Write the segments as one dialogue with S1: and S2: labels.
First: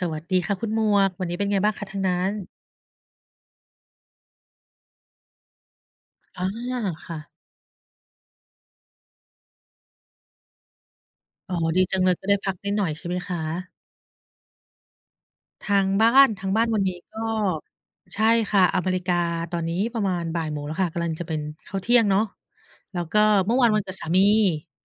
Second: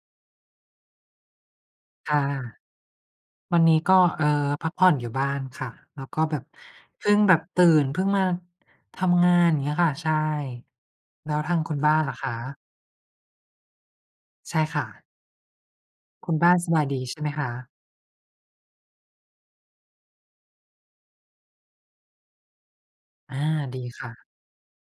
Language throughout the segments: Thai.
S1: สวัสดีค่ะคุณหมวก วันนี้เป็นไงบ้างคะทาง
S2: ค
S1: นั้
S2: ่ะ
S1: น?
S2: วันนี้ก็ เอ่อ พักผ่อนอยู่บ้านค่ะ แล้วก็แบ
S1: อา
S2: บ เพ
S1: ค
S2: ิ่
S1: ่
S2: ง
S1: ะ
S2: แบบตื่น เพิ่งมาทำงาน อย่างเงี้ยค่ะ ใช่ แล้วท
S1: อ๋
S2: า
S1: อ
S2: งคุณ
S1: ดี
S2: บ้
S1: จ
S2: า
S1: ั
S2: น
S1: งเล
S2: ล่
S1: ย
S2: ะ
S1: จะ
S2: ค
S1: ได้พัก
S2: ะ?
S1: นิดหน่อยใช่ไหมคะ?
S2: ใช่ค่ะ
S1: ทางบ้า
S2: ค
S1: น
S2: ุณ
S1: ท
S2: บ
S1: า
S2: ้
S1: ง
S2: าน
S1: บ้าน
S2: ส
S1: ว
S2: บ
S1: ัน
S2: าย
S1: นี้
S2: ดีใ
S1: ก
S2: ช
S1: ็
S2: ่ไหมคะ?
S1: ใช่ค่ะ อเมริกาตอนนี้ประมาณ 13:00 แล้วค่ะ กำลังจะเป็นข้าวเที่ยงเนาะ แล้วก็
S2: อา
S1: เมื่อวานว
S2: ด
S1: ั
S2: ี
S1: นเกิด
S2: ค
S1: สา
S2: ่
S1: มี
S2: ะ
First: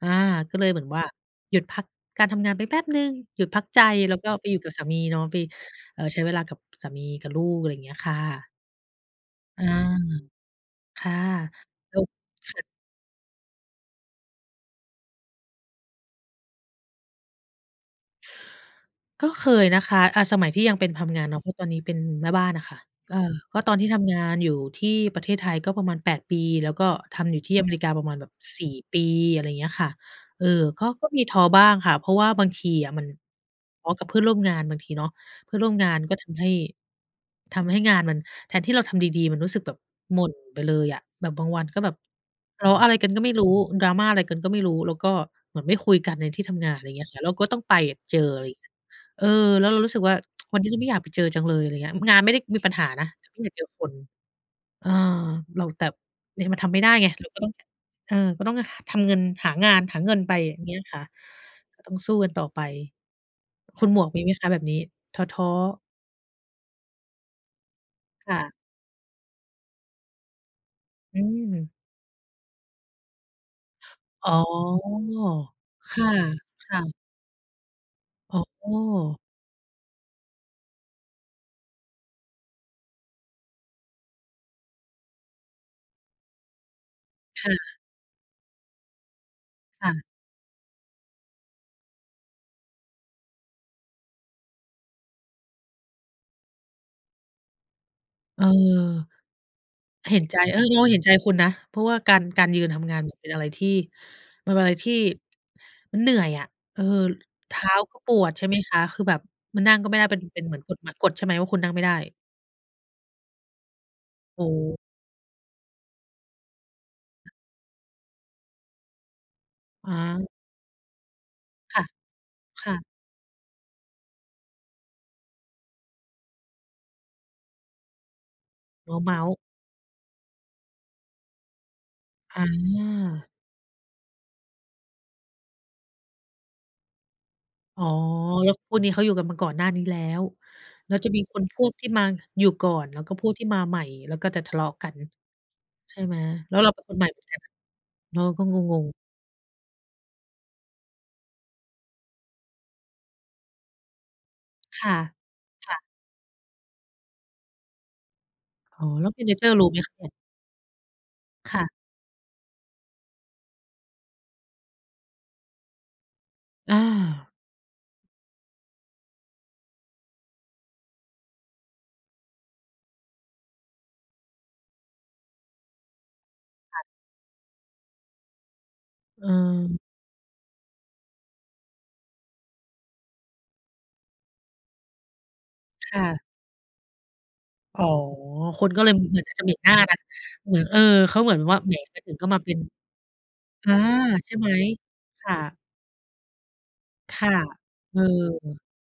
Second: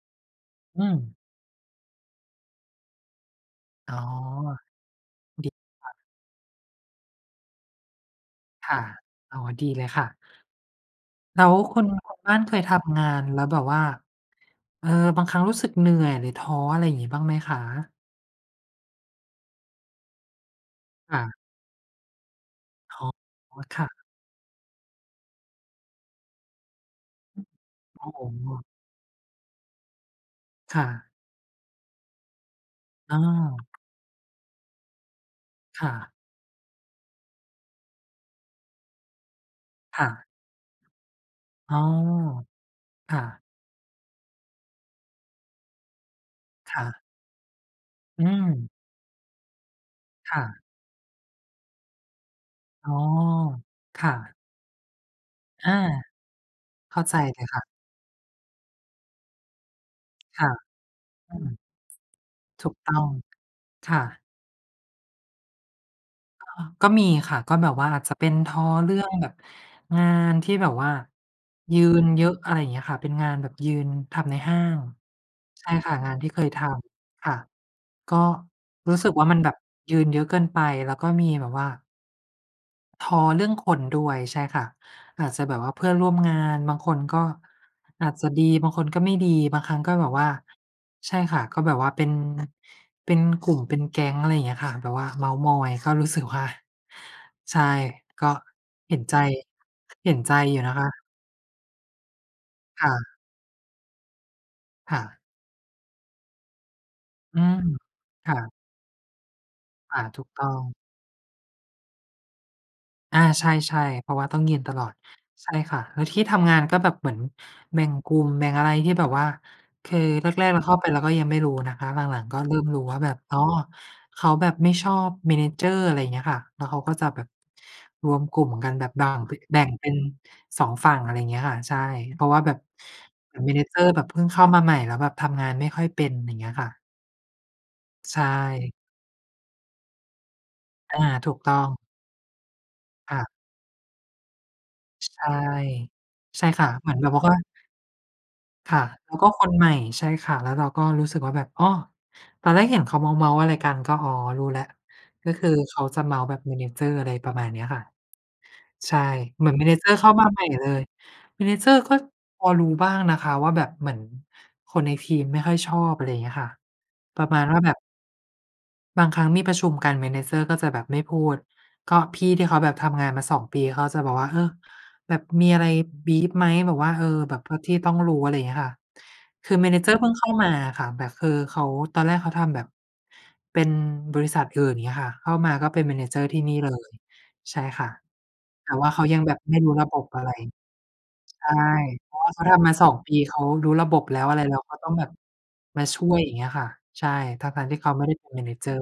S1: อา ก็เลยเหม
S2: อื
S1: ือนว่า
S2: ม
S1: หยุดพักการทำงานไปแป๊บหนึ่ง หยุดพักใจ
S2: อ๋อ
S1: แล้วก็ไปอยู่กับสามีเนาะ ไป
S2: ดีค่ะ
S1: เอ่อ ใช้เวลากับสามีกับลูก อะไรเงี้ยค่ะ
S2: ค่ะ อ๋อ
S1: อา
S2: ดีเลยค่ะ
S1: ค่ะ
S2: แล้วคุณ
S1: แล้ว
S2: คุณบ้านเค
S1: ค่
S2: ย
S1: ะ
S2: ทำงานแล้วแบบว่า เออ บางครั้งรู้สึกเหนื่อยหรือท้อ อะไรงี้บ้างไหมคะ?
S1: ก็เคยนะคะ อ่า สมัยที่ยังเป็นท
S2: ค
S1: ำง
S2: ่
S1: าน
S2: ะ
S1: เนาะ เพราะตอนนี้เป็นแม่บ้านน่ะค่ะ
S2: อ๋อ
S1: เออ ก็ตอน
S2: ค
S1: ที
S2: ่ะ
S1: ่ทำงานอยู่ที่ประเทศไทยก็ประมาณ 8 ปี แล้วก็ทำอย
S2: อ
S1: ู
S2: ื
S1: ่
S2: อ
S1: ที่อเมริกาป
S2: โ
S1: ร
S2: อ
S1: ะ
S2: ้
S1: มา
S2: โ
S1: ณแบบ
S2: ฮ!
S1: 4 ปี อะไรเงี้ยค่ะ เอ่อ
S2: ค
S1: ก
S2: ่
S1: ็ ก็
S2: ะ
S1: มีท้อบ้างค่ะ เพราะว่าบางทีอะมัน
S2: อ้าว
S1: ทะเลาะกับเพื่อนร่วมงานบางทีเนาะ เพื่อนร่วม
S2: ค
S1: ง
S2: ่
S1: าน
S2: ะ
S1: ก็ทำให้ ทำให้งานมัน แทนที่เราทำดี ๆ มันรู้สึกแบบ
S2: ค่
S1: ห
S2: ะ
S1: ม่นไปเลยอะ แบบบางวัน
S2: อ๋
S1: ก
S2: อ
S1: ็แบบทะเลาะอะไรกั
S2: ค
S1: นก
S2: ่
S1: ็
S2: ะ
S1: ไม่รู้ drama อะไรกันก็ไม่รู้ แล้วก็เหมือนไม่คุยกันในที่ทำงา
S2: ค
S1: น อะไ
S2: ่
S1: ร
S2: ะ
S1: เงี้ยค่ะ แล้วก็ ต้องไปอยากเจอ
S2: อื
S1: ไรเงี
S2: ม
S1: ้ย เออ แล้วเรารู้สึกว่า
S2: ค่
S1: "วั
S2: ะ
S1: นนี้ฉันไม่อยากไปเจอจังเลย" อะไรเงี้ย อ งานไม่ได้มีปัญห
S2: อ
S1: า
S2: ๋อ
S1: นะ ไม่อยากเจอคน
S2: ค่ะ
S1: เออ เรา
S2: อา
S1: แบบเนี่ยมันทำไม่ได้
S2: เข้า
S1: ไง
S2: ใจ
S1: เราก
S2: เล
S1: ็
S2: ย
S1: ต้อง
S2: ค่ะ
S1: เออ ก็ต้องทำเงิน หางานหาเงินไป
S2: ค่ะ
S1: อย่างเงี้ยค่ะ
S2: อืม
S1: ก็ต้องสู้กันต่อไป
S2: ถูกต้อง
S1: คุณ
S2: ค
S1: หม
S2: ่
S1: วกมี
S2: ะ
S1: ไหมคะแบบนี้ ท้อ ๆ?
S2: ก็ ก็มีค่ะ ก็แบบว่า จะเป
S1: ค
S2: ็น
S1: ่ะ
S2: ท้อเรื่องแบบงานที่แบบว่า
S1: อืม
S2: ยืนเยอะ อะไรเงี้ยค่ะ เป็นงานแบบยืนท
S1: อ๋
S2: ำ
S1: อ
S2: ในห้าง ใช่ค
S1: ค
S2: ่ะ งาน ที่เคยท
S1: ่ะ ๆ
S2: ำ ค่ะ ก็
S1: อ๋
S2: รู้สึก
S1: อ
S2: ว่า มันแบบยืนเยอะเกินไป แล้วก็มีแบบว่า ท้อเรื่องคนด้วย ใช่ค่ะ อาจจะแบบว่าเพื่อนร่วมงาน บางคนก็
S1: ค่ะ
S2: อาจจะดี บางคนก็ไม่ดี บางครั้ง
S1: ค่
S2: ก็
S1: ะ
S2: แบบว่า ใช่ค่ะ ก็แบบว่าเป็น เป็น กลุ่มเป็นแก๊ง อะไรเงี้ยค่ะ แบบว่าเมาท์มอย ก็รู้สึกว่า ใช่ ก็
S1: เออ
S2: เห็นใจ เห
S1: เ
S2: ็
S1: ห็
S2: น
S1: น
S2: ใจ
S1: ใจ
S2: อ
S1: เอ
S2: ยู่
S1: อ
S2: นะ
S1: เร
S2: ค
S1: า
S2: ะ
S1: เห็นใจคุณนะ เพราะว่าการ การยืนท
S2: ค่
S1: ำงานเนี่ย
S2: ะ
S1: เป็นอะไรที่ มันเป็นอะไรที
S2: ค
S1: ่
S2: ่ะ
S1: มันเหนื่อยอะ เออ
S2: อื
S1: เท
S2: ม
S1: ้าก็ปว
S2: ค
S1: ด
S2: ่
S1: ใช่
S2: ะ
S1: ไหมคะ คือแบบมานั่งก็ไม่
S2: อ
S1: ไ
S2: า
S1: ด้ เป็
S2: ถ
S1: น
S2: ูก
S1: เป็
S2: ต
S1: น
S2: ้
S1: เห
S2: อ
S1: มือน
S2: ง
S1: กฎหมัด กฎใช่ไหมว่าคุณนั่งไม่ได้?
S2: อา ใช่ ๆ เพราะว่าต้
S1: โ
S2: อ
S1: อ
S2: ง
S1: ้
S2: ยื
S1: โ
S2: นต
S1: ฮ!
S2: ลอด ใช่ค่ะ แล้วที่ทำงานก็แบบเหมือนแบ่งกลุ่มแบ่งอะไรที่แบบว่า ค
S1: อ
S2: ือแ
S1: า
S2: รก ๆ เราเข้าไปเราก็ยังไม่รู้นะ
S1: ค่
S2: ค
S1: ะ
S2: ะ หลัง ๆ ก็ เริ่
S1: ค
S2: ม
S1: ่
S2: รู้
S1: ะ
S2: ว่าแบบ อ๋อ เขาแบบไม่ชอบ manager อะไรเงี้ยค่ะ แล้วเขาก็จะแบบรวมกลุ่มกันแบบบ่
S1: เ
S2: า
S1: ม
S2: ง
S1: าท
S2: ปิ
S1: ์ ๆ
S2: ๊ก แบ่งเป็น 2 ฝั่ง อะไรเงี้ยค่ะ ใช่ เพราะว่า
S1: อ
S2: แบบ
S1: า
S2: เหมือน manager แบบเพิ่งเข้ามาใหม่ แล้วแบบทำงานไม่ค่อยเป็น อย่างเงี้ยค่ะ
S1: อ๋อ
S2: ใช
S1: แล้ว
S2: ่
S1: พวกนี้เขาอยู่กันมาก่อนหน้านี้แล้ว แล้
S2: อ
S1: ว
S2: า
S1: จะมี
S2: ถ
S1: ค
S2: ูก
S1: น
S2: ต้
S1: พ
S2: อ
S1: วก
S2: ง
S1: ที่มาอยู่ก่อน แล้วก็
S2: อ
S1: พ
S2: า
S1: วกที่มาใหม่ แล้วก็จะทะเลาะกัน
S2: ใช่
S1: ใช่ไหม
S2: ใช่
S1: แล้ว
S2: ค
S1: เ
S2: ่
S1: ร
S2: ะ
S1: าก็
S2: เหม
S1: ค
S2: ือ
S1: น
S2: น
S1: ให
S2: แ
S1: ม
S2: บ
S1: ่
S2: บ
S1: เห
S2: บ
S1: มื
S2: อก
S1: อน
S2: ว่
S1: กั
S2: า
S1: น เราก็ง
S2: ค่ะ
S1: ง ๆ
S2: แล้วก็คนใหม่ ใช่ค่ะ แล้วเราก็รู้สึกว่าแบบ อ้อ ตอนแรกเห็นเขาเมาท์ ๆ อะไรกัน ก็ อ๋อ รู้แล้ว
S1: ค่ะ
S2: ก็คือ
S1: ค
S2: เ
S1: ่
S2: ข
S1: ะ
S2: าจะเมาท์แบบ manager อะไรประมาณเนี้ยค่ะ
S1: อ๋อ
S2: ใช่
S1: แล้ว
S2: เหมื
S1: manager
S2: อน
S1: รู้ไหมคะ
S2: manager
S1: เน
S2: เ
S1: ี
S2: ข
S1: ่
S2: ้
S1: ย?
S2: ามาใหม่เลย
S1: ค่ะ
S2: manager ก็พอรู้บ้างนะคะว่า แบบเหมือนคนในทีมไม่ค่อยชอบ อะไรอย่างเงี้ยค่ะ
S1: อ
S2: ปร
S1: า
S2: ะมาณว่าแบบ บางครั้งมีประชุมกัน manager ก็จะแบบไม่พูด ก็พี่ที่เขาแบบทำงานมา 2 ปี เขาจะบอกว่า เออ แบบมีอะไร บรีฟ ไหมแบ
S1: ค
S2: บ
S1: ่ะ
S2: ว่า เออ แบบเอาที่ต้องรู้ อะไรเงี้ยค่ะ
S1: อ
S2: คือ
S1: า
S2: manager เพิ่งเข้ามาอะค่ะแบบ คือเขาตอนแรกเขาทำแบบเป็นบริษัทอื่น อย่างเงี้ยค่ะ เข้ามาก็เป็น
S1: ค่ะ
S2: manager ที่นี่เลย ใช่
S1: อ๋
S2: ค
S1: อ
S2: ่ะ
S1: ค
S2: แต
S1: น
S2: ่
S1: ก็
S2: ว
S1: เล
S2: ่า
S1: ยเ
S2: เ
S1: ห
S2: ขาย
S1: ม
S2: ั
S1: ือ
S2: ง
S1: นก
S2: แ
S1: ั
S2: บ
S1: บ
S2: บ
S1: จะเหม
S2: ไ
S1: ็
S2: ม่
S1: นห
S2: ร
S1: น
S2: ู
S1: ้
S2: ้
S1: า
S2: ระ
S1: กั
S2: บ
S1: น
S2: บอะไร
S1: เอ่อ เออ เขาเหมือน
S2: ใช่
S1: ว่า แหม อ
S2: เ
S1: ย
S2: พ
S1: ู่
S2: รา
S1: ๆ
S2: ะ
S1: ก็
S2: ว่า
S1: ม
S2: เ
S1: า
S2: ขา
S1: เป็
S2: ท
S1: น
S2: ำมา 2 ปี เขา
S1: อ
S2: รู
S1: า
S2: ้ระบบแล้ว
S1: ใช่
S2: อะไร
S1: ไหม
S2: แล้ว เขาต้องแบบ
S1: ค่ะ
S2: มาช่วย อย่างเงี้ยค่ะ ใช่
S1: ค่ะ
S2: ทั้ง ๆ ที่เขา
S1: เอ
S2: ไม่ได้เป็น
S1: อ
S2: manager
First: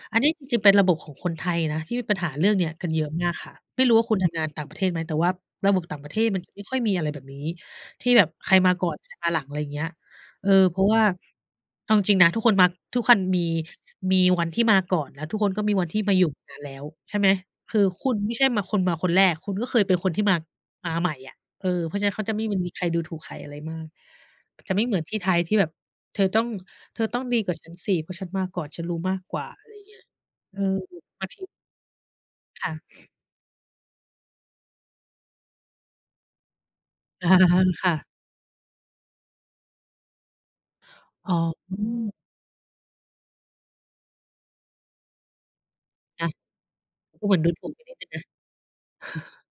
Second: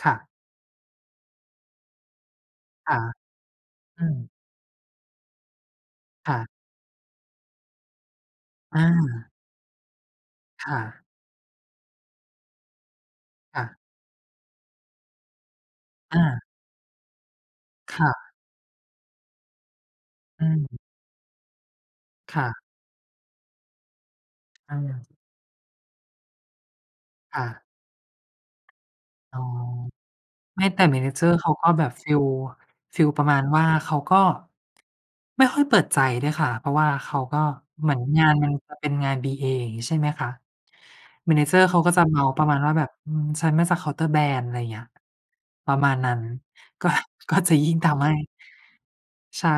S2: ค่
S1: อันนี
S2: ะ
S1: ้จริง ๆ เป็นระบบของคนไทยนะ ที่มีปัญหาเรื่องเนี้ยกัน
S2: อ่า
S1: เยอะมากค่ะ ไม่รู้
S2: อ
S1: ว
S2: ื
S1: ่าคุณท
S2: ม
S1: ำงานต่างประเทศไหม? แต่ว่าระบบต่างประเทศ
S2: ค่
S1: มันจ
S2: ะ
S1: ะไม่ค่อยมีอะไรแบบนี้ ที่แบบใครมา
S2: อ
S1: ก่อนใครม
S2: า
S1: าหลัง อะไรอย่างเงี้ย เออ
S2: ค
S1: เ
S2: ่
S1: พราะว่
S2: ะ
S1: าเอาจริง ๆ นะ ทุกคนมา ทุกคัน มี
S2: ค่ะ
S1: มีวันที่มาก่อนนะ ทุกคนก็มีวันที่มา
S2: อ
S1: อยู่
S2: า
S1: นานแล้วใช่ไหม คือ
S2: ค
S1: ค
S2: ่
S1: ุณ
S2: ะ
S1: ไม่ใช่คนมาคนแรก คุณก็เคยเป็นคนที่ มา
S2: อืม
S1: มาใหม่อะ เออ เพราะฉะนั้นเขาจะ
S2: ค
S1: ไม
S2: ่
S1: ่ มี
S2: ะ
S1: มีใครดูถูกใครอะไรมาก จะ
S2: อ
S1: ไม่เหมือน
S2: า
S1: ที่ไทยที่แบบเธอต้อง เธอต้องด
S2: ค
S1: ี
S2: ่
S1: กว่า
S2: ะ
S1: ฉันสิ เพราะฉันมาก่อนฉันรู้มากก
S2: อ๋
S1: ว
S2: อ
S1: ่า อะไรอย่างนี้ เอ
S2: ไ
S1: อ
S2: ม่ แต่ manager เขาก็แบบ ฟิล
S1: ค่ะ
S2: ฟีลประมาณว่า เขาก็ ไม่ค่อยเปิดใจด้วยค่ะ เพราะว่าเขาก็
S1: ค
S2: เหม
S1: ่
S2: ือน
S1: ะ
S2: งานมันเป็นงาน BA อย่างงี้ ใช่ไหมคะ
S1: อ๋
S2: manager เขาก็จะ
S1: อ
S2: เมาท์ประมาณว่าแบบ อืม ฉันมาจากเคาน์เตอร์แบรนด์ อะไรเงี้ย ประมาณนั้น
S1: อา
S2: ก็
S1: ก็เห
S2: ก
S1: ม
S2: ็
S1: ือนด
S2: จ
S1: ู
S2: ะ
S1: ถ
S2: ย
S1: ู
S2: ิ่
S1: ก
S2: ง
S1: ไป
S2: ท
S1: นิดห
S2: ำ
S1: นึ
S2: ให
S1: ่ง
S2: ้
S1: นะ
S2: ใช่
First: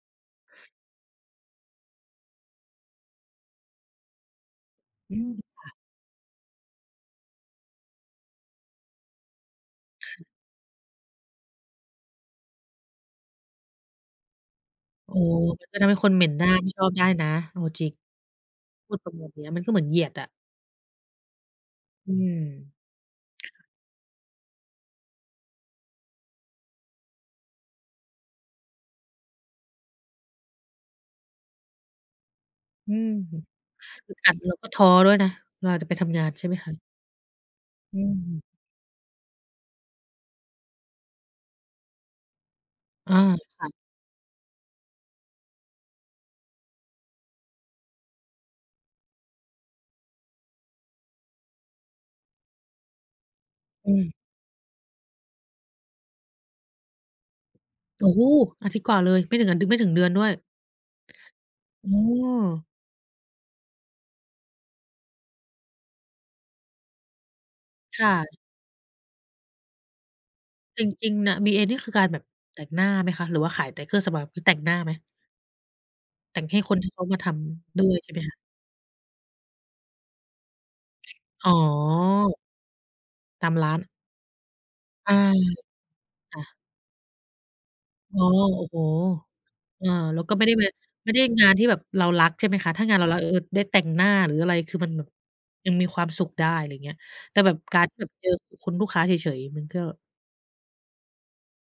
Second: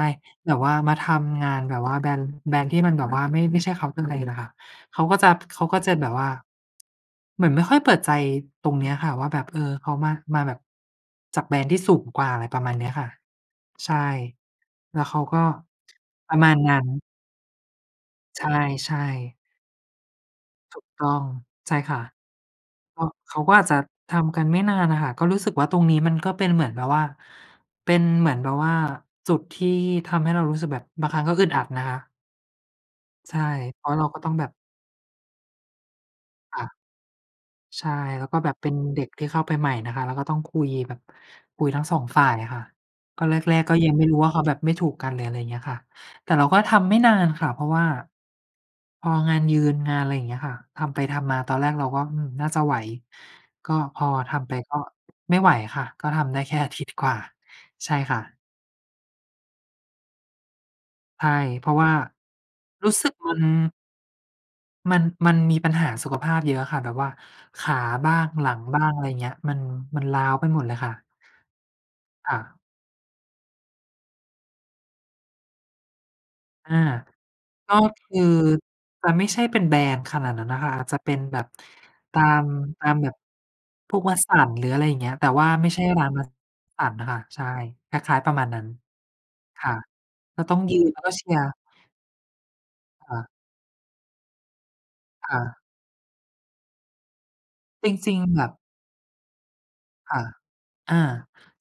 S2: แบบว่ามาทำงานแบบว่า แบรนด์ แบรนด์ที่มันแบบว่าไม่ ไม่ใช่เคาน์เตอร์แบรนด์น่ะค่ะ เขาก
S1: อื
S2: ็จ
S1: ม
S2: ะ เข
S1: ค
S2: า
S1: ่ะ
S2: ก็จะแบบว่า เหมือนไม่ค่อยเปิดใจตรงเนี้ยค่ะว่า แบบ เออ เขา
S1: ต
S2: ม
S1: ่
S2: า
S1: ะ
S2: มาแบบจากแบรนด์ที่สูงกว่า อะไรประมาณเนี้ยค่ะ ใช่ แล้ว
S1: โ
S2: เ
S1: อ
S2: ข
S1: ้!
S2: าก็
S1: มันก็ทำให้คนเหม็
S2: ป
S1: น
S2: ระ
S1: หน้
S2: ม
S1: า
S2: าณ
S1: ไม
S2: น
S1: ่
S2: ั้
S1: ช
S2: น
S1: อบได้นะเอาจริง
S2: ใ
S1: พ
S2: ช
S1: ูด
S2: ่
S1: ตรงแบ
S2: ๆ
S1: บเนี้ย มันก็เหมือนเหยียดอะ
S2: ถูกต้อง ใช่ค่ะ
S1: อืม
S2: ก็ เขาก็อาจจะทำกันไม่นานน่ะค่ะ ก็รู้สึกว่าตรงนี้มันก็เป็นเหมือนแบบว่า เป็นเหมือนแบบว่าจุดที่ทำให้เรารู้สึกแบบบางครั้งก็อึดอัดนะคะ
S1: อืม
S2: ใช่ เพราะเรา
S1: อึ
S2: ก
S1: ด
S2: ็ต
S1: อ
S2: ้อ
S1: ั
S2: ง
S1: ด
S2: แบ
S1: แ
S2: บ
S1: ล้วก็ท้อด้วยนะ เวลาจะไปทำงานใช่ไห
S2: ค
S1: ม
S2: ่ะ
S1: คะ?
S2: ใช่
S1: อ
S2: แล้วก็
S1: ืม
S2: แบบเป็นเด็กที่เข้าไปใหม่นะคะ แล้วก็ต้องคุยแบบ คุยทั้ง 2 ฝ่ายค่ะ
S1: อา
S2: ก็แร
S1: ค
S2: ก
S1: ่ะ
S2: ๆ ก็ยังไม่รู้ว่าเขาแบบไม่ถูกกันเลย อะไรอย่างเงี้ยค่ะ แต่เราก็ทำไม่นานค่ะ เพราะว่าพองานยืนงาน อะไรอย่างเงี้ยค่ะ ทำไปทำมาตอนแรกเราก็ อืม น่าจะไหว ก็
S1: อ
S2: พอ
S1: ืม
S2: ทำไปก็ไม่ไหวค่ะ ก็ทำได้แค่อาทิตย์กว่า ใช่
S1: โอ้
S2: ค่
S1: โฮ!
S2: ะ
S1: อาทิตย์กว่าเลย ไม่ถึง ด ไม่ถึงเดือนด้วย
S2: ใช่ เพราะว
S1: อ
S2: ่า
S1: ้อ
S2: รู้สึกมัน มัน มันมีปัญหาสุขภาพเยอะค่ะแบบว่าขา
S1: ค
S2: บ
S1: ่
S2: ้าง
S1: ะ
S2: หลังบ้าง อะไรอย่างเงี้ย มัน มันร้าวไปหมดเลย
S1: จ
S2: ค่ะ
S1: ริง ๆ น่ะ BA นี่คือการแบบ
S2: ค่
S1: แ
S2: ะ
S1: ต่งหน้าไหมคะ หรือว่าขายแต่เครื่องสำอาง มีแต่งหน้าไหม? แต่งให้
S2: อ
S1: ค
S2: า
S1: นที่เขามาท
S2: ก็
S1: ำด้วย
S2: ค
S1: ใช่ไ
S2: ื
S1: ห
S2: อ
S1: มคะ?
S2: จะไม่ใช่เป็นแบรนด์ขนาดนั้นน่ะค่ะ อาจจะเป็นแบ
S1: อ
S2: บ
S1: ๋อ
S2: ตาม ตามแบบ
S1: ตามร้าน
S2: พวก Watsons หรือ อะไรอย่างเง
S1: อ
S2: ี้
S1: า
S2: ย แต่ว่าไม่ใช่ร้าน
S1: ค่ะ
S2: Watsons นะคะ ใช่ คล
S1: อ
S2: ้
S1: ๋
S2: า
S1: อ
S2: ย ๆ ประมาณน
S1: โ
S2: ั
S1: อ
S2: ้
S1: ้
S2: น
S1: โฮ
S2: ค่ะ
S1: เออ แล้วก็
S2: ก
S1: ไม
S2: ็
S1: ่ได
S2: ต
S1: ้
S2: ้อง
S1: งาน
S2: ยืนแล้ว
S1: ไม
S2: ก็
S1: ่ได
S2: เ
S1: ้
S2: ชียร
S1: งา
S2: ์
S1: นที่แบบเรารักใช่ไหมคะ ถ้างานเรา
S2: ค
S1: ร
S2: ่
S1: ัก เอ
S2: ะ
S1: อ เออ ได้แต่งหน้าหรืออะไร คือมัน
S2: ค่ะ
S1: ยังมีความสุขได้ อะไรอย่างเงี้ย แต่แบบการ
S2: จ
S1: ที่แบ
S2: ร
S1: บ
S2: ิง
S1: เจอ
S2: ๆ แบบ
S1: คุณลูกค้าเฉย ๆ มันก็
S2: ค่ะ อา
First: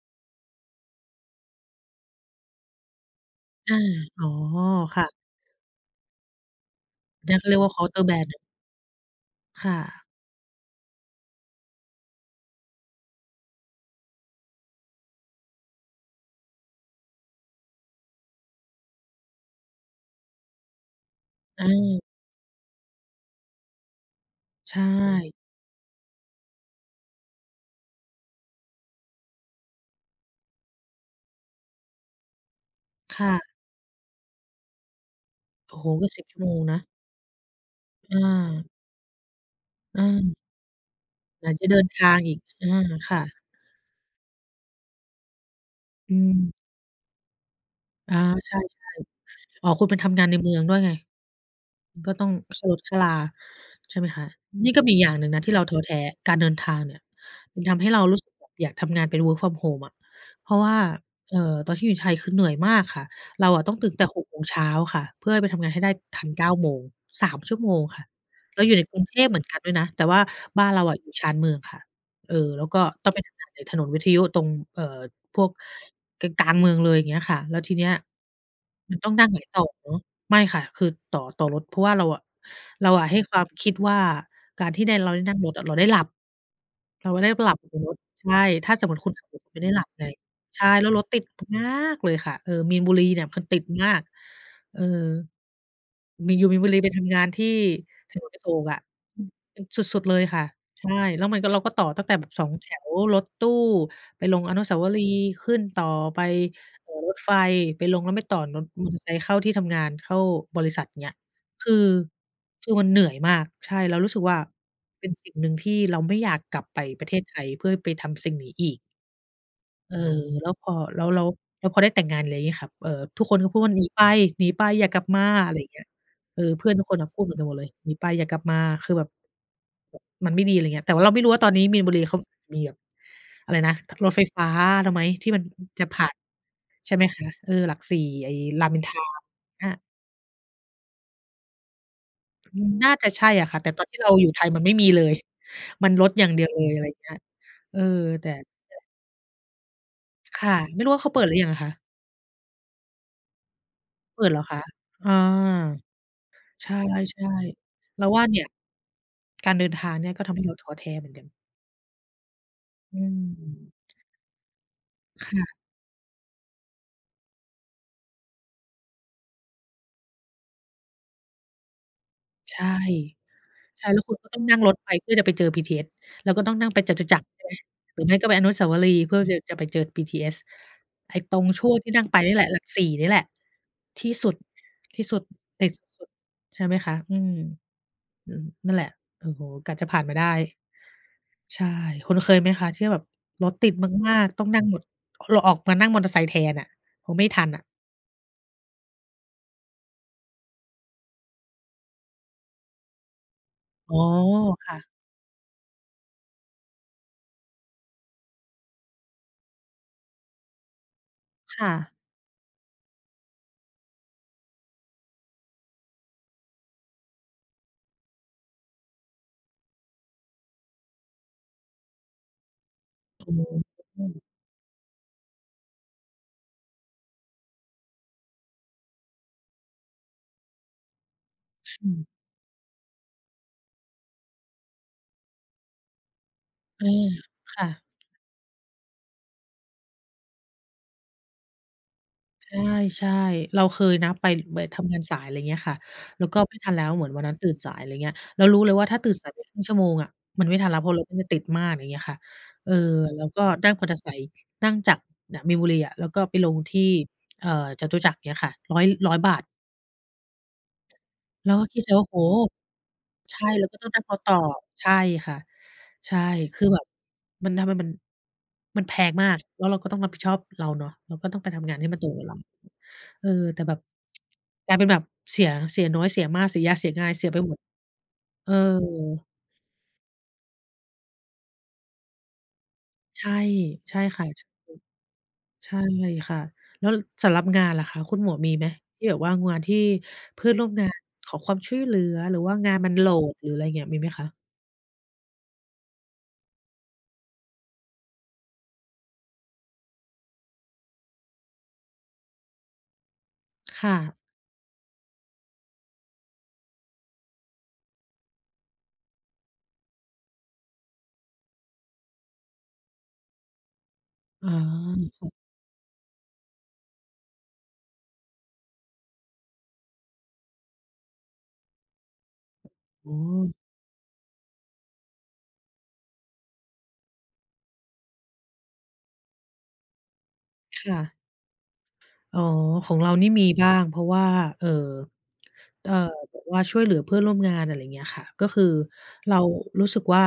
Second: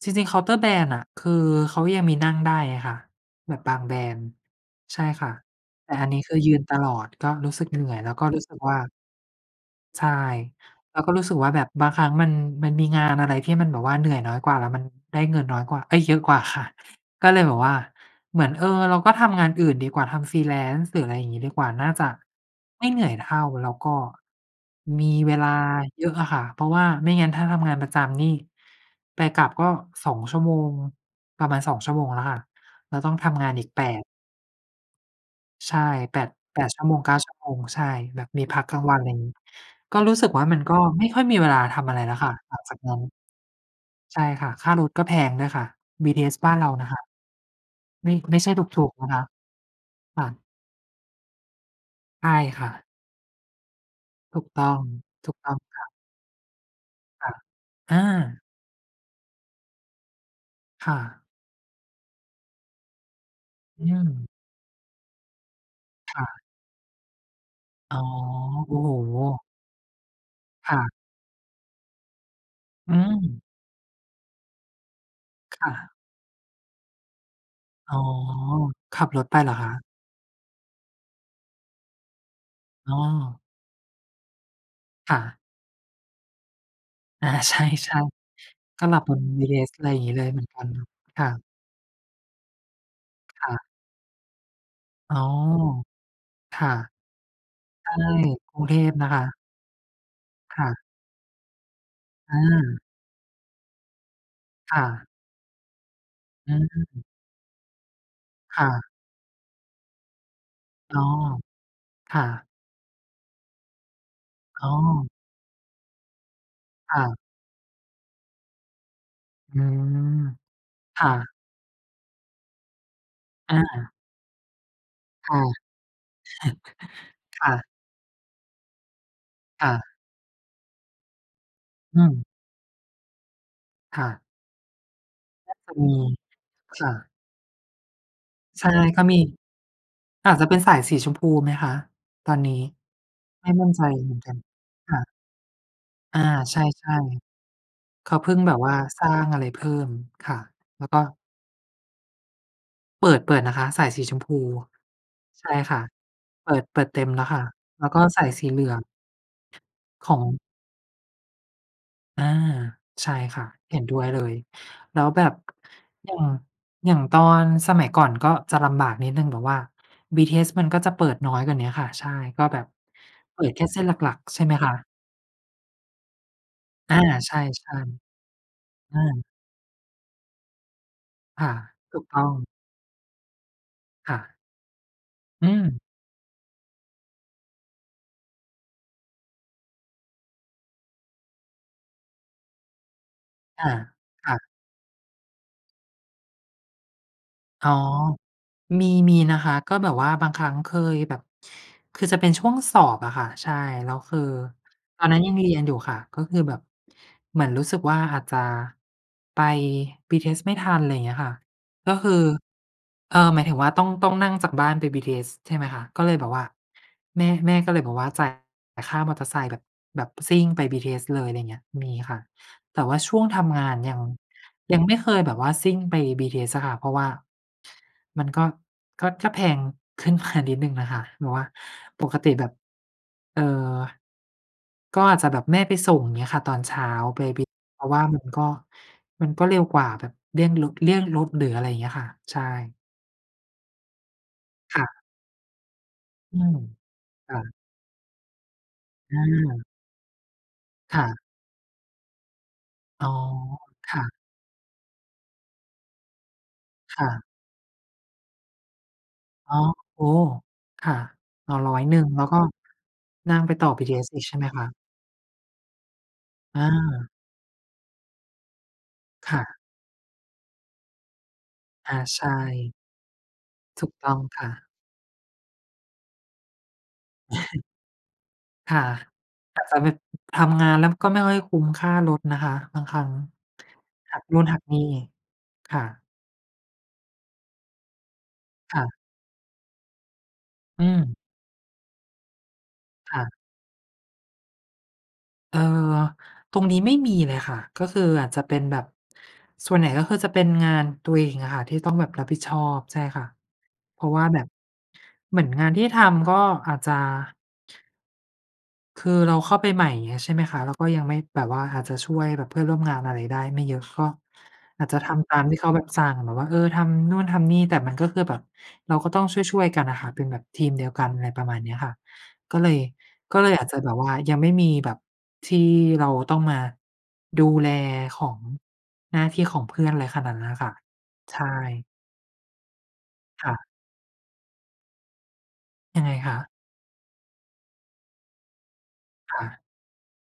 S2: จริง ๆ เคาน์เตอร์แบรนด์น่ะ คือเขายังมีนั่งได้อะค่ะแบบ
S1: อ
S2: บ
S1: า
S2: างแบรน
S1: อ
S2: ด
S1: ๋
S2: ์
S1: อ
S2: ใ
S1: ค
S2: ช่
S1: ่ะ
S2: ค่ะ แต่อันนี้คือยืนตลอด ก็
S1: นั่นเขา
S2: รู้
S1: เรีย
S2: สึ
S1: กว
S2: ก
S1: ่าเ
S2: เ
S1: ค
S2: หน
S1: า
S2: ื
S1: น
S2: ่
S1: ์เ
S2: อ
S1: ต
S2: ย
S1: อร์
S2: แล
S1: แ
S2: ้
S1: บ
S2: ว
S1: ร
S2: ก็
S1: นด์น่
S2: ร
S1: ะ
S2: ู้สึกว่า
S1: ค่ะ
S2: ใช่ แล้วก็รู้สึกว่าแบบบางครั้งมัน มันมีงานอะไรที่มันแบบว่าเหนื่อยน้อยกว่า แล้วมันได้เงินน้อยกว่า เอ๊ย! เยอะกว่าค่ะ ก็เลยแบบว่าเหมือน เออ เราก็ทำงานอื่นดีกว่า ทำ freelance หรือ อะไรอย่างงี้ ดีกว่าน่า
S1: เออ
S2: จะ ไม่เหนื่อยเท่า แล้วก็
S1: ใช
S2: มี
S1: ่
S2: เวลาเยอะอะค่ะ เพราะว่าไม่งั้นถ้าทำงานประจำนี่ไปกลับก็ 2 ชั่วโมง ประมาณ 2 ชั่วโมงแล้วค่ะ แล้วต้อง
S1: ค่
S2: ทำง
S1: ะ
S2: านอีก 8 ใช
S1: โอ
S2: ่
S1: ้โฮ ก็
S2: แป
S1: 10
S2: ด
S1: ชั่วโม
S2: แป
S1: ง
S2: ด
S1: น
S2: ชั่
S1: ะ
S2: วโมง 9 ชั่วโมง ใช่
S1: อ
S2: แบบมีพัก
S1: า
S2: กลางวัน อะไรอย่างนี้ ก
S1: อ
S2: ็
S1: ื
S2: รู้สึก
S1: ม
S2: ว่ามันก็ไม่ค่อยมี
S1: ไห
S2: เ
S1: น
S2: วลา
S1: จะเด
S2: ท
S1: ิน
S2: ำอะไร
S1: ท
S2: แล
S1: า
S2: ้ว
S1: ง
S2: ค่
S1: อ
S2: ะ
S1: ีก
S2: หลัง
S1: อา
S2: จากนั้น
S1: ค่ะ
S2: ใช่ค่ะ ค่ารถก็แพงด้วยค่ะ บี
S1: อื
S2: ทีเอสบ้
S1: ม
S2: านเรานะคะ ไม
S1: อ
S2: ่
S1: า
S2: ไม่ใช
S1: ใ
S2: ่
S1: ช่
S2: ถูก ๆ นะคะ
S1: ๆ อ๋อ คุณไปทำ
S2: ค
S1: งา
S2: ่
S1: นใน
S2: ะ
S1: เมืองด้วยไง อือ ก็ต
S2: ใ
S1: ้
S2: ช
S1: อง
S2: ่
S1: ค
S2: ค
S1: ่
S2: ่
S1: าร
S2: ะ
S1: ถ ค่าลา ใช่ไหมคะ
S2: ถูกต้อ
S1: นี่ก
S2: ง
S1: ็มีอีกอย่างหนึ่
S2: ถ
S1: ง
S2: ู
S1: น
S2: ก
S1: ะ
S2: ต
S1: ที
S2: ้
S1: ่
S2: อ
S1: เ
S2: ง
S1: ราท้
S2: ค
S1: อ
S2: ่
S1: แ
S2: ะ
S1: ท้ การเดินทางเนี่ย
S2: ค่ะ
S1: มันทำให้
S2: อ
S1: เรารู้สึก
S2: า
S1: แบบอยากทำงานเป็น Work from home อะ เพราะว่า
S2: ค่ะ
S1: เอ่อ ตอนที่อยู่ไทยคือเหนื่อยมากค่ะ เราอะต้อง
S2: อ
S1: ต
S2: ื
S1: ื่นตั้งแต่ 6
S2: ม
S1: โมงเช้าค่ะ เพื่อให้ไปทำงานให้ได้
S2: ค
S1: ทั
S2: ่
S1: น
S2: ะ
S1: 9 โมง 3 ชั่วโมง
S2: อ๋
S1: ค
S2: อ
S1: ่ะ เรา
S2: โ
S1: อยู
S2: อ
S1: ่
S2: ้
S1: ใน
S2: โ
S1: กรุงเทพเห
S2: ฮ
S1: มือนกันด้วยนะ แต่ว่าบ้า
S2: ค
S1: น
S2: ่
S1: เรา
S2: ะ
S1: อะอยู่ชานเมืองค่ะ เออ แล้วก็
S2: อื
S1: ต้องไปท
S2: ม
S1: ำงานในถนนวิทยุตรง เอ่อ พวก
S2: ค่ะ
S1: กลาง ๆ เมืองเลย อย่างเงี้ยค่ะ แล้วทีเนี้ย
S2: อ๋อ
S1: ม
S2: ข
S1: ัน
S2: ั
S1: ต
S2: บ
S1: ้อง
S2: ร
S1: นั
S2: ถ
S1: ่ง
S2: ไป
S1: หลา
S2: เ
S1: ย
S2: หรอ
S1: ต่
S2: ค
S1: อ
S2: ะ?
S1: เนาะ ไม่ค่ะ คือต่อ ต่อรถ เพราะว่าเราอะ เรา
S2: อ๋
S1: อะให้คว
S2: อ
S1: ามคิดว่าการที่ได้ เรา
S2: ค่
S1: ได้นั่
S2: ะ
S1: งรถอะเราได้หลับ เราจะ
S2: อ
S1: ได
S2: า
S1: ้หล
S2: ใ
S1: ั
S2: ช
S1: บบนรถ
S2: ่
S1: ใช่ ถ้า
S2: ๆ ก
S1: ส
S2: ็
S1: มม
S2: ห
S1: ุ
S2: ลั
S1: ติ
S2: บ
S1: คุ
S2: บ
S1: ณ
S2: น
S1: ขับรถ
S2: บีที
S1: ไม
S2: เ
S1: ่
S2: อ
S1: ได้
S2: ส
S1: ห
S2: อ
S1: ล
S2: ะ
S1: ั
S2: ไร
S1: บ
S2: อย่า
S1: ใ
S2: ง
S1: ง
S2: งี้ เลยเหมือนก
S1: ใ
S2: ั
S1: ช่
S2: น
S1: แล้วรถติ
S2: ค
S1: ด
S2: ่ะ
S1: มากเลยค่ะ เออ มีนบุรีเนี่ยพัน
S2: ค่
S1: ติ
S2: ะ
S1: ดมาก เออ
S2: อ๋อ
S1: มี อยู่
S2: ค
S1: มีนบ
S2: ่
S1: ุ
S2: ะ
S1: รีไปทำงานที่
S2: ใช่
S1: ถนนอโศ
S2: กรุ
S1: ก
S2: งเ
S1: อ
S2: ท
S1: ะ
S2: พนะค
S1: อื
S2: ะ
S1: อ สุด ๆ เลยค่ะ
S2: ค่ะ
S1: ใช่ แล้วมันก็ เราก็ต่อตั้งแต่แบบ
S2: อ
S1: สองแถ
S2: า
S1: วรถตู้ไปลงอนุส
S2: ค
S1: า
S2: ่
S1: วรี
S2: ะ
S1: ย์ ขึ้นต่อไป
S2: อ
S1: เอ่อ
S2: ืม
S1: รถไฟ ไปลงแล้วไม่ต่อร
S2: ค
S1: ถ
S2: ่
S1: มอ
S2: ะ
S1: เตอร์ไซค์เข้าที่ทำงาน เข้าบริษัท อ
S2: อ
S1: ย่
S2: ๋อ
S1: างเงี้ย คือ
S2: ค่ะ
S1: คือมันเหนื่อยมาก ใช่ เรารู้สึกว่า
S2: อ๋อ
S1: เป็นสิ่งหนึ่งที่เราไม่อยากกลับไป
S2: ค่
S1: ประเท
S2: ะ
S1: ศไทยเพื่อไปทำสิ่งนี้อีก
S2: อื
S1: เออ
S2: ม
S1: แล้วพอ แ
S2: ค
S1: ล้ว
S2: ่
S1: แล้ว
S2: ะ
S1: แล้วพอได้แต่งงาน อะไรเงี้ยค่ะ เอ่อ ทุกคนก็พ
S2: อ
S1: ูดว่า "หนี
S2: า
S1: ไป หนีไป อย่ากลับมา"
S2: ค่ะ
S1: อะไรอย่างเงี้ย เออ เพื่อนทุกคนน่ะพูดเหมือน
S2: ค
S1: กันห
S2: ่
S1: มด
S2: ะ
S1: เลย "หนีไป อย่ากลับมา" คือแบบ
S2: ค่ะ
S1: มันไม่ดี อะไรอย่างเงี้ย แต่ว่าเราไม่รู้ว่า ตอนนี้มีนบุ
S2: อ
S1: รี
S2: ื
S1: เขา
S2: ม
S1: มีแบบอะไรนะ
S2: ค่
S1: รถ
S2: ะ
S1: ไฟฟ้าแล้วไหมที่มัน
S2: น่าจะ
S1: จ
S2: ม
S1: ะ
S2: ี
S1: ผ่าน
S2: ค
S1: ใ
S2: ่
S1: ช
S2: ะ
S1: ่ไหมคะ เออ หลักสี่ ไอ้
S2: ใ
S1: ร
S2: ช
S1: า
S2: ่
S1: มอินทร
S2: ก็
S1: า
S2: มี
S1: อา
S2: อาจจะเป็นสายสีชมพูไหมคะตอนนี้
S1: อืม น่าจะใช่อ
S2: ไ
S1: ะ
S2: ม่
S1: ค่ะ
S2: ม
S1: แ
S2: ั
S1: ต
S2: ่
S1: ่
S2: น
S1: ต
S2: ใจ
S1: อนที่เร
S2: เ
S1: า
S2: หมือน
S1: อยู
S2: ก
S1: ่
S2: ัน
S1: ไทยมันไม่มี
S2: ค
S1: เ
S2: ่
S1: ล
S2: ะ
S1: ย มันรถ
S2: อา
S1: อย่างเดียว
S2: ใ
S1: เลย อะไ
S2: ช
S1: รอย
S2: ่
S1: ่างเงี้ย เออ
S2: ๆ เขา
S1: แ
S2: เ
S1: ต
S2: พ
S1: ่
S2: ิ่งแบบว่าสร้างอะไรเพิ่ม ค่ะ
S1: ค่ะ ไม
S2: แ
S1: ่
S2: ล้
S1: ร
S2: ว
S1: ู้
S2: ก
S1: ว่
S2: ็
S1: าเขาเปิดหรือยังอะคะ?
S2: เปิด เปิดนะคะ สายสีช
S1: เ
S2: ม
S1: ปิ
S2: พ
S1: ด
S2: ู
S1: เหรอคะ? อา
S2: ใช่ค่ะ เปิด
S1: ใช
S2: เปิดเต็มแล้ว
S1: ่
S2: ค่ะ แล้ว
S1: ๆ
S2: ก
S1: เ
S2: ็
S1: ราว
S2: ส
S1: ่า
S2: าย
S1: เนี่
S2: ส
S1: ย
S2: ีเหลือง
S1: การเดินทางเน
S2: ข
S1: ี่ย
S2: อ
S1: ก็
S2: ง
S1: ทำให้เราท้อแท้เหมือนกัน
S2: อา
S1: อื
S2: ใช่ค่ะ เห็นด้
S1: ม
S2: วยเลย แล้วแบ
S1: ค
S2: บ
S1: ่ะ
S2: อย่าง อย่างตอนสมัยก่อน ก็จะลำบากนิดหนึ่งแบบว่าบีทีเอส มันก็จะเปิดน้อยกว่าเนี้ยค่ะ ใช่ ก็
S1: ใ
S2: แ
S1: ช
S2: บ
S1: ่
S2: บเปิดแค่เส
S1: ใช
S2: ้
S1: ่
S2: นห
S1: แล้ว
S2: ล
S1: ค
S2: ั
S1: ุณ
S2: ก
S1: ก็
S2: ๆ
S1: ต
S2: ใ
S1: ้
S2: ช
S1: อ
S2: ่
S1: ง
S2: ไ
S1: น
S2: หม
S1: ั่ง
S2: ค
S1: ร
S2: ะ?
S1: ถไป เพื่อจะไปเจอบีทีเอส แล้วก็ต้องนั่งไปจ
S2: อา
S1: ตุจักร
S2: ใช
S1: ใ
S2: ่
S1: ช่ไหม หรือไม่ก็ไปอนุสาวรี
S2: ๆ อ
S1: ย์ เพื่อ
S2: า
S1: จะไปเจอบีทีเอส ไอ้ตร
S2: ค
S1: ง
S2: ่ะ
S1: ช่วงที่
S2: ถ
S1: น
S2: ู
S1: ั่
S2: ก
S1: งไป
S2: ต้อ
S1: เนี่ยแหล
S2: ง
S1: ะ หลักสี่เนี่ยแหละ ที
S2: ค
S1: ่
S2: ่
S1: ส
S2: ะ
S1: ุด ที่สุด
S2: อื
S1: ติด
S2: ม
S1: สุด ๆ ใช่ไหมคะ อืม อ นั่นแหละ โอ้โฮ กว่าจะผ่านมาได้ ใช่ คุณเคยไหมคะที่แบบรถ
S2: อ
S1: ติ
S2: า
S1: ดมาก
S2: ค่
S1: ๆ ต้อ
S2: ะ
S1: งนั่งรถ ร เราออกมานั่งมอเตอร์ไซค์แทนน่ะ กลัวไม่ทันน่ะ?
S2: อ๋อ มี มีนะคะ ก็แบบว่าบางครั้งเคยแบบ คือจะเป็นช่วงสอบอะค่ะ ใช่ แล
S1: อ
S2: ้
S1: ๋
S2: ว
S1: อ
S2: คือ
S1: ค่ะ
S2: ตอนนั้นยังเรียนอยู่ค่ะ ก็คือแบบเหมือนรู้สึกว่า อาจจะไปบีทีเอสไม่ทัน อะไรอย่างเงี้ยค่ะ
S1: ค่ะ
S2: ก็คือ เออ หมายถึงว่า ต้อง ต้องนั่งจากบ้านไปบีทีเอส ใช่ไหมคะ ก็เลยแบบว่า แม่ แม่ก็เลยบอกว่า จ่ายค่ามอเตอร์ไซค์แบบ แบบซิ่งไปบีทีเอสเลย อะไรเงี้ย มีค่ะ แต่ว่าช่วง
S1: อ
S2: ทำงานยัง
S1: ือ
S2: ยังไม่เคยแบบว่าซิ่งไปบีทีเอสอะค่ะ เพราะว่ามันก็ ก็ ก็แพง ขึ้นมา นิดหนึ่งน่ะค่ะ แบบว่า
S1: อื
S2: ป
S1: ม
S2: กติแบบ เอ่อ ก็อาจจะแบบแม่ไปส่ง อย่างเงี้ยค่ะ ตอนเช้
S1: อ
S2: า
S1: า
S2: ไปบิ
S1: ค่ะ
S2: เพราะว่ามันก็ มันก็เร็วกว่าแบบเลี่ยงรถ เลี่ยงรถ หรืออะไรเงี้ยค่ะ ใช่
S1: ใช่ ๆ เราเคยนะไป ไปท
S2: ค่
S1: ำง
S2: ะ
S1: านสาย อะไรอย่างเงี้ยค่ะ แล้ว
S2: อ
S1: ก็
S2: ื
S1: ไม
S2: ม
S1: ่ทันแล้วเหมือนวันน
S2: ค
S1: ั้
S2: ่
S1: นตื่
S2: ะ
S1: นสาย อะไรเงี้ย แล้วรู้เลยว่า ถ้าตื่
S2: อ
S1: น
S2: ื
S1: สายไป คร
S2: ม
S1: ึ่งชั่วโมง อะ มันไม่ทันแล้วเพราะ
S2: ค
S1: ร
S2: ่
S1: ถมั
S2: ะ
S1: นจะติดมาก อย่างเงี้ยค่ะ เออ
S2: อ๋อ
S1: แล้วก็นั่งมอ
S2: ค
S1: เตอร
S2: ่
S1: ์ไ
S2: ะ
S1: ซค์ นั่งจากน่ะ มีนบุรีอะ แล้วก็ไปลงที่
S2: ค่ะ
S1: เอ่อ จตุจักร เงี้ยค่ะ 100- 100 บาท
S2: อ๋อ โอ้ ค่ะ
S1: เ
S2: อ
S1: ร
S2: ๋
S1: า
S2: อ
S1: ก็
S2: ร้อ
S1: คิ
S2: ย
S1: ดในใจ
S2: หนึ่
S1: ว่
S2: ง
S1: า โอ
S2: แล
S1: ้
S2: ้วก
S1: โ
S2: ็
S1: ฮ
S2: นั
S1: ใช
S2: ่ง
S1: ่
S2: ไปต
S1: แล้
S2: ่อ
S1: วก็
S2: บี
S1: ต้
S2: ท
S1: อง
S2: ีเ
S1: น
S2: อ
S1: ั่ง
S2: ส
S1: ร
S2: อี
S1: ถ
S2: ก
S1: ต
S2: ใช
S1: ่
S2: ่
S1: อ
S2: ไหมคะ?
S1: ใช่ค่ะ ใช่ คือแบบ
S2: อา
S1: มันทำให้มัน มันแพงมา
S2: ค
S1: ก
S2: ่ะ
S1: แล้วเราก็ต้องรับผิดชอบเราเนาะ เราก็ต้องไปทำงานให้
S2: อ
S1: มั
S2: า
S1: นตรง
S2: ใช
S1: เวลา
S2: ่
S1: เออ แต่แบบ
S2: ถูกต้องค่ะ
S1: กลายเป็นแบบเสีย เสียน้อยเสียมาก เสียยากเสียง่าย เสียไปหมด เออ
S2: ค่ะ อาจจะไม่ ทำงานแล้วก็ไม่ค่อยคุ้มค่ารถนะคะ บางครั้ง
S1: ใช่ ใช่
S2: หั
S1: ค่
S2: ก
S1: ะ [unintelligible]
S2: นู่นหักนี่
S1: ใช
S2: ค
S1: ่
S2: ่ะ
S1: ค่ะ แล้วสำหรับงานล่ะคะ คุณหมวกมีไหม
S2: ค่ะ
S1: ที่แบบว่างานที่เพื่อนร่วม
S2: อ
S1: ง
S2: ื
S1: าน
S2: อ
S1: ขอความช่วยเหลือ หรือว่างานมันโหล
S2: ค่ะ
S1: ด หรืออะไรอย่างเงี้ย มีไหมคะ?
S2: เอ่อ ตรงนี้ไม่มีเลยค่ะ ก็คืออาจจะเป็นแบบ ส่วนใหญ่ ก็คือจะเป็นงานตัวเองอะค่ะที่ต้องแบบรับผิดชอบ ใช่ค่ะ
S1: ค่
S2: เพรา
S1: ะ
S2: ะว่าแบบเหมือนงานที่ทำก็อาจจะ คือเราเข้าไปใหม่ไง ใช่ไหมคะ เราก็ยังไม่ แบบว่าอาจจะช่วยแบบเพื่อนร่วมงานอะไรได้ไม่เยอะ ก็
S1: อ๋
S2: อาจจะท
S1: อ
S2: ำตามที่เขาแบบสั่งแบบว่า เออ ทำนู่นทำนี่ แต่มันก็คือแบบเราก็ต้องช่วย ๆ กันอะค่ะเป็นแบบทีมเดียวกันอะไรประมาณเนี้ยค่ะ ก็เลย
S1: อื
S2: ก็เ
S1: ม
S2: ลยอาจจะแบบว่ายังไม่มีแบบที่เราต้องมาดูแลของ หน้าที่ของเพื่อนอะไรขนาดนั้นอะค่ะ
S1: ค่ะ
S2: ใช่
S1: อ๋อ ของเรานี่มี
S2: ค่ะ
S1: บ้าง เพราะว่า เอ่อ เอ่อ
S2: ยังไงค
S1: แบ
S2: ะ?
S1: บว่าช่วยเหลือเพื่อนร่วมงาน อะไรอย่างเงี้ยค่ะ ก็คือเร
S2: ค
S1: า
S2: ่ะ
S1: รู้สึกว่า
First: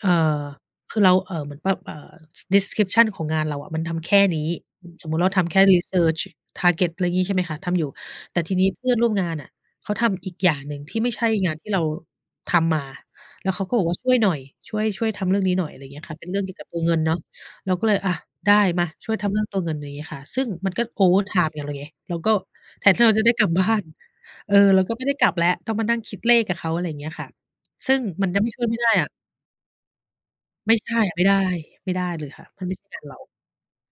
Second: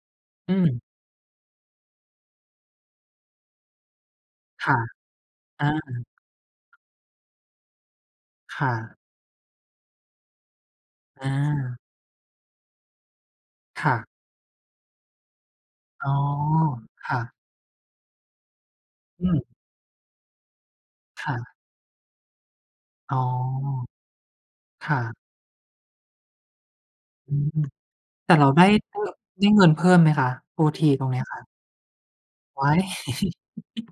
S1: เอ่อ
S2: อืม
S1: คือเรา เอ่อ เหมือนแบบ เอ่อ Description ของงานเราอะมันทำแค่นี้
S2: ค่ะ
S1: สมมุติเราทำแค่
S2: อา
S1: Research target อะไรอย่างงี้ ใช่ไหมคะ ทำอยู่ แต่ที
S2: ค
S1: นี้
S2: ่
S1: เพื่อ
S2: ะ
S1: นร่วมงานน่ะเขาทำอีกอย่างหนึ่งที่ไม่ใช
S2: อ
S1: ่งานที่เ
S2: า
S1: ราทำมา แล้วเขาก็บอ
S2: ค
S1: ก
S2: ่
S1: ว่า
S2: ะ
S1: "ช่วยหน่อย ช่วย ช่วยทำเรื่องนี้หน่อย" อะไรเงี้ย
S2: อ๋
S1: ค่
S2: อ
S1: ะ เป็นเรื่องเกี่ยวกับตัวเงินเ
S2: ค
S1: นา
S2: ่
S1: ะ
S2: ะ
S1: เราก็เลยอะได้มาช่วย
S2: อ
S1: ท
S2: ื
S1: ำเรื่องต
S2: ม
S1: ัวเงิน อะไรอย่างนี้อะค่ะ ซึ่งมันก็โอเวอร์
S2: ค
S1: ไท
S2: ่
S1: ม
S2: ะ
S1: ์กับเราไง เราก็แทนที่เร
S2: อ
S1: า
S2: ๋อ
S1: จะได้กลับบ้าน เออ เรา
S2: ค
S1: ก็
S2: ่
S1: ไม่ได้
S2: ะ
S1: กลับแล้ว ต้องมานั่งคิดเลขกับเขา อะไรอย่างเงี้ยค่ะ
S2: อือ
S1: ซึ่งมั
S2: แต
S1: น
S2: ่
S1: จะ
S2: เ
S1: ไ
S2: ร
S1: ม
S2: า
S1: ่ช
S2: ไ
S1: ่
S2: ด้
S1: วยไม่ได้
S2: ได้
S1: อ
S2: แ
S1: ะ
S2: บบ ได้เงินเพิ่มไหมคะโอ
S1: ไม่
S2: ท
S1: ใ
S2: ี
S1: ช่
S2: ตรงนี
S1: ไม
S2: ้
S1: ่ได
S2: ค
S1: ้
S2: ่ะ?
S1: ไม่ได้เลยค่ะ มั
S2: ว
S1: น
S2: ้
S1: ไม
S2: า
S1: ่
S2: ย
S1: ใช่เรา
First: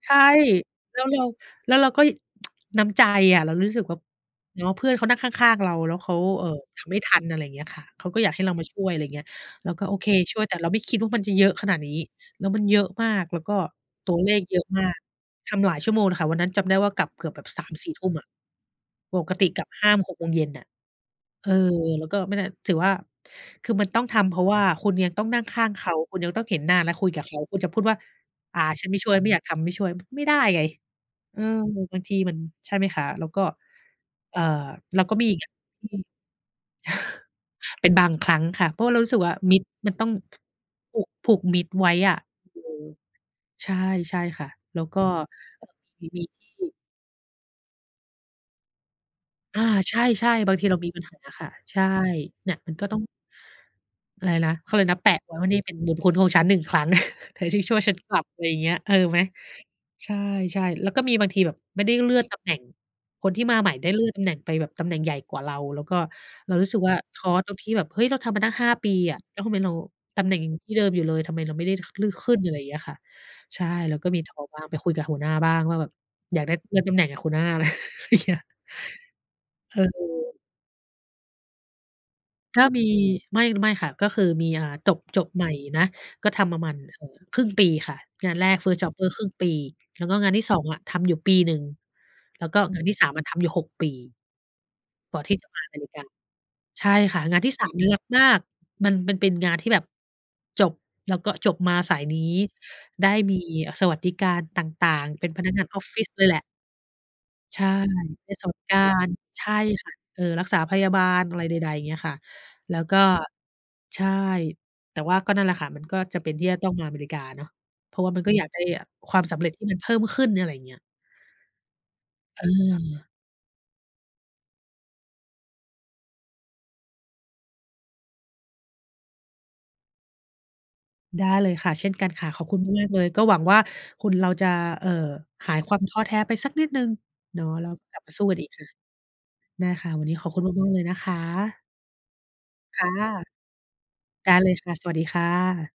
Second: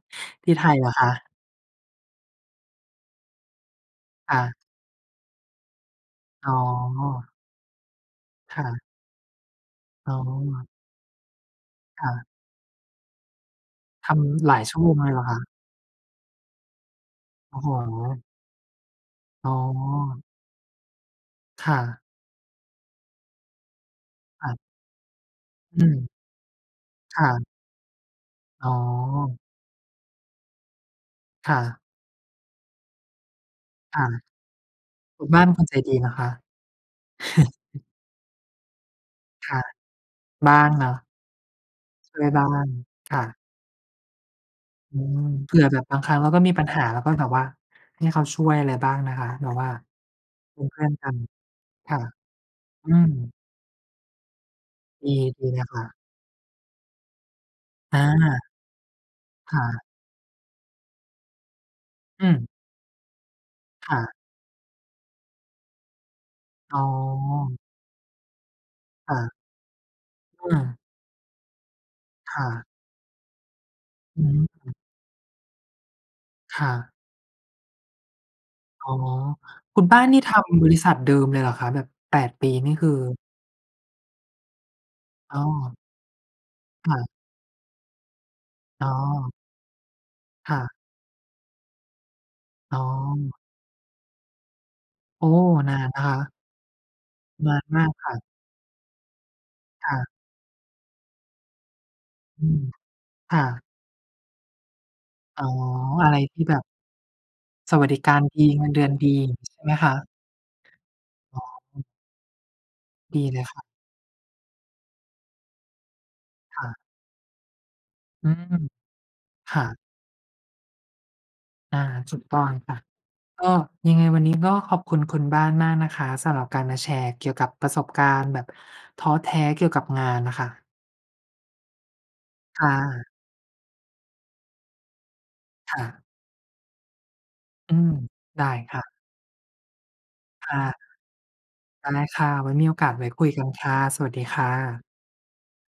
S1: ใช่
S2: ที่ไทยเหรอ
S1: แล้
S2: ค
S1: วเรา
S2: ะ?
S1: แล้วเราก็ น้ำใจอะ เรารู้สึกว่า
S2: ค่ะ
S1: เนาะ เพื่อนเขานั่งข้าง ๆ เราแล้วเขา เอ
S2: อ
S1: ่อ
S2: ๋
S1: ทำไม่ทั
S2: อ
S1: น อะไรอย่างเงี้ยค่ะ เขาก็อยากให้เรา
S2: ค
S1: ม
S2: ่
S1: าช่
S2: ะ
S1: วย อะไรเงี้ย เราก็โอเค
S2: อ๋อ
S1: ช่วย แต่เราไม่คิดว่ามันจะเยอะขนาดนี้
S2: ค่ะ
S1: แล้วมันเยอะมาก แล้วก็ต
S2: ท
S1: ัวเลข
S2: ำห
S1: เ
S2: ล
S1: ยอ
S2: าย
S1: ะ
S2: ชั่ว
S1: มา
S2: โมง
S1: ก
S2: เลยเหรอคะ?
S1: ทำหลายชั่วโมงค่ะ วันนั้นจำได้ว่ากลับเกือบแบบ
S2: โอ
S1: ส
S2: ้
S1: า
S2: โ
S1: มสี่ ทุ่มอ
S2: ฮ
S1: ะ ปกติ
S2: อ๋
S1: กลับ 5-6
S2: อ
S1: โมงเย็นน่ะ เออ
S2: ค่ะ
S1: แล้วก็ ไม่ได้ ถือว่าคือมันต้องทำ เพร
S2: ค
S1: าะ
S2: ่ะ
S1: ว่าคุณยังต้องนั่งข้าง
S2: อ
S1: เข
S2: ื
S1: า
S2: ม
S1: คุณยังต้องเห็นหน้าแล้วคุย
S2: ค
S1: กับ
S2: ่
S1: เขา
S2: ะ
S1: คุณจะพูดว่า อ่า
S2: อ๋
S1: ฉันไม่ช่วยไม่
S2: อ
S1: อยากทำไม่ช่วย ไม่ได้ไง เออ
S2: ค่ะ
S1: บางทีมัน ใช่ไหมคะ แล้วก็
S2: ค่ะ
S1: เอ่อ แล้วก็
S2: ค
S1: มี
S2: ุณ
S1: อี
S2: บ
S1: ก
S2: ้า
S1: อ
S2: นเ
S1: ย่า
S2: ป
S1: ง
S2: ็นคนใจ
S1: อื
S2: ดี
S1: อ
S2: นะคะ
S1: เป็นบางครั้งค่ะ เพราะว่าเรารู้สึกว่า
S2: ค
S1: มิ
S2: ่ะ
S1: ตรมันต้อง
S2: บ้างเน
S1: ผ
S2: าะ
S1: ูก ผูกมิตรไว้อะ
S2: ช่วยบ้า
S1: อื
S2: ง
S1: อ
S2: ค่ะ
S1: ใช่ ใช่ค่ะ แล้ว
S2: อื
S1: ก็
S2: ม เผื่อแบบบาง
S1: ยั
S2: ค
S1: ง
S2: รั้ง
S1: มี
S2: เราก็
S1: ที
S2: มีปัญ
S1: ่
S2: หา แล้วก็แบบว่าให้เขาช่วยอะไรบ้างนะคะ แบบ
S1: อา
S2: ว่า
S1: ใช่ ๆ บา
S2: เ
S1: ง
S2: ป็
S1: ที
S2: น
S1: เ
S2: เ
S1: ร
S2: พ
S1: า
S2: ื่
S1: ม
S2: อ
S1: ี
S2: น
S1: ปั
S2: ก
S1: ญ
S2: ั
S1: ห
S2: น
S1: าค่ะ ใช่
S2: ค่ะ
S1: เนี่ยมันก็
S2: อื
S1: ต้อง
S2: ม
S1: อะไรนะ เขาเรียกอะไรนะ
S2: ด
S1: แปะไว้ว่
S2: ี
S1: านี่
S2: ๆ นะ
S1: เป็
S2: ค
S1: นบุ
S2: ะ
S1: ญคุณของฉัน 1 ครั้ง เธอช่วย ๆ ฉั
S2: อ
S1: น
S2: า
S1: กลับ อะไรอย่างเงี้ย เออไหม
S2: ค่ะ
S1: ใช่ ๆ แล้วก็มีบางทีแบบไม่ได้เลื่อ
S2: อ
S1: น
S2: ื
S1: ตำแ
S2: ม
S1: หน่ง คนที่มาใหม่ได้
S2: ค่
S1: เลื่อน
S2: ะ
S1: ตำแหน่งไปแบบตำแหน่งใหญ่กว่าเราแล้วก็เรารู้
S2: อ
S1: สึ
S2: ๋
S1: กว่า ท้อตร
S2: อ
S1: งที่แบบ เฮ้ย เราทำมาตั้ง 5 ปีอ
S2: อ
S1: ะ
S2: า
S1: แล้วทำไมเราตำแหน่ง
S2: อื
S1: ที
S2: ม
S1: ่เดิมอยู่เลย ทำไมเราไม่ได้ ข เลื่อนขึ
S2: ค
S1: ้น
S2: ่
S1: อะไรอย
S2: ะ
S1: ่างเงี้ยค่ะ ใช่แล้วก็ม
S2: อ
S1: ีท้อ
S2: ื
S1: บ้าง ไ
S2: ม
S1: ปคุยกับหัวหน้าบ้างว่า แบบอยากได้
S2: ค่
S1: เลื่อนต
S2: ะ
S1: ำแหน่งคุหน้า อย่างเงี้ย
S2: อ๋อ
S1: เ
S2: คุณบ้านนี่ท
S1: ออ
S2: ำบริษัทเดิมเลยเหรอคะ? แบบ 8 ปี
S1: ก็
S2: นี่
S1: มี
S2: คือ
S1: ไม่ ไม่ค่ะ ก็คือมี อ่า จบ จบ
S2: อ๋
S1: ใ
S2: อ
S1: หม่นะ ก็ทำประมาณ
S2: ค
S1: เ
S2: ่
S1: อ
S2: ะ
S1: ่อ ครึ่งปีค่ะ งานแรก First
S2: อ๋
S1: jobber ครึ่ง
S2: อ
S1: ปี แล้วก็งานที่
S2: ค
S1: ส
S2: ่
S1: อง
S2: ะ
S1: อะทำอยู่ปีหนึ่ง แล้วก็
S2: อ
S1: ง
S2: ๋
S1: า
S2: อ
S1: นที่ 3 อะทำอยู่ 6 ปี ก่อน
S2: โอ้
S1: ที่จะมาอ
S2: น
S1: เม
S2: า
S1: ร
S2: น
S1: ิก
S2: นะ
S1: า
S2: คะ
S1: ใช่ค่ะ งาน
S2: น
S1: ที่
S2: า
S1: ส
S2: น
S1: าม
S2: ม
S1: นี
S2: า
S1: ่
S2: ก
S1: รัก
S2: ค่
S1: มา
S2: ะ
S1: ก มัน มันเป็นงานที่แบบ
S2: ค่ะ
S1: จบแล้วก็ จบมาสายนี้
S2: อือ
S1: ได้ม
S2: ค
S1: ี
S2: ่ะ
S1: สวัสดิการต่าง ๆ เป็นพ
S2: อ๋อ
S1: นักงานออฟฟิ
S2: อ
S1: ศ
S2: ะไร
S1: เลยแห
S2: ท
S1: ละ
S2: ี่แบบ
S1: ใช่
S2: สวัสดิการ
S1: ได้
S2: ดี
S1: สวัสด
S2: เง
S1: ิ
S2: ิ
S1: ก
S2: นเ
S1: า
S2: ดือนด
S1: ร
S2: ี
S1: ใช
S2: ใ
S1: ่
S2: ช่ไหม
S1: ค
S2: ค
S1: ่ะ
S2: ะ?
S1: เออ รักษาพยาบาลอ
S2: อ
S1: ะไรใด ๆ อย่
S2: ๋
S1: า
S2: อ
S1: งเงี้ยค่ะ แล้วก็
S2: ดีเลยค่ะ
S1: ใช่ แต่ว่าก็นั่นแหละค่ะ มันก็จะเป็นที่จะ
S2: ค
S1: ต
S2: ่
S1: ้อ
S2: ะ
S1: งมาอเมริกาเนาะ เพราะว่ามัน
S2: อ
S1: ก
S2: ื
S1: ็อยากได้
S2: ม
S1: ความสำเร็จ
S2: ค
S1: ท
S2: ่
S1: ี่มั
S2: ะ
S1: นเพิ่มขึ้น อะไรอย่างเงี้ย
S2: อา ถูกต้องค่ะ
S1: เออ
S2: ก็ยังไงวันนี้ก็ขอบคุณคุณบ้านมากนะคะ สำหรับการมาแชร์เกี่ยวกับประสบการณ์แบบท้อแท้เกี่ยวกับงานน่ะค่ะ
S1: ได้เลยค่ะ เช่นกันค่ะ ขอบคุณ
S2: ค่
S1: มาก ๆ เล
S2: ะ
S1: ย ก็หวังว่า คนเราจะ เอ่อ หายค
S2: ค
S1: วา
S2: ่
S1: มท้อ
S2: ะ
S1: แท้ไปสักนิดหนึ่งเนาะ เรา
S2: อื
S1: ก็
S2: อ
S1: กลับมาสู้กัน
S2: ไ
S1: อ
S2: ด
S1: ีก
S2: ้
S1: ค่ะ
S2: ค่ะ
S1: ได้ค่ะ วันนี้ขอบคุณ
S2: ค่
S1: ม
S2: ะ
S1: าก ๆ เลยนะคะ
S2: ได้ค่ะ วันมีโอ
S1: ค
S2: ก
S1: ่ะ
S2: าสไว้คุยกันค่ะ สวัสดี
S1: ได้
S2: ค
S1: เ
S2: ่
S1: ลยค่ะ
S2: ะ
S1: สวัสดีค่ะ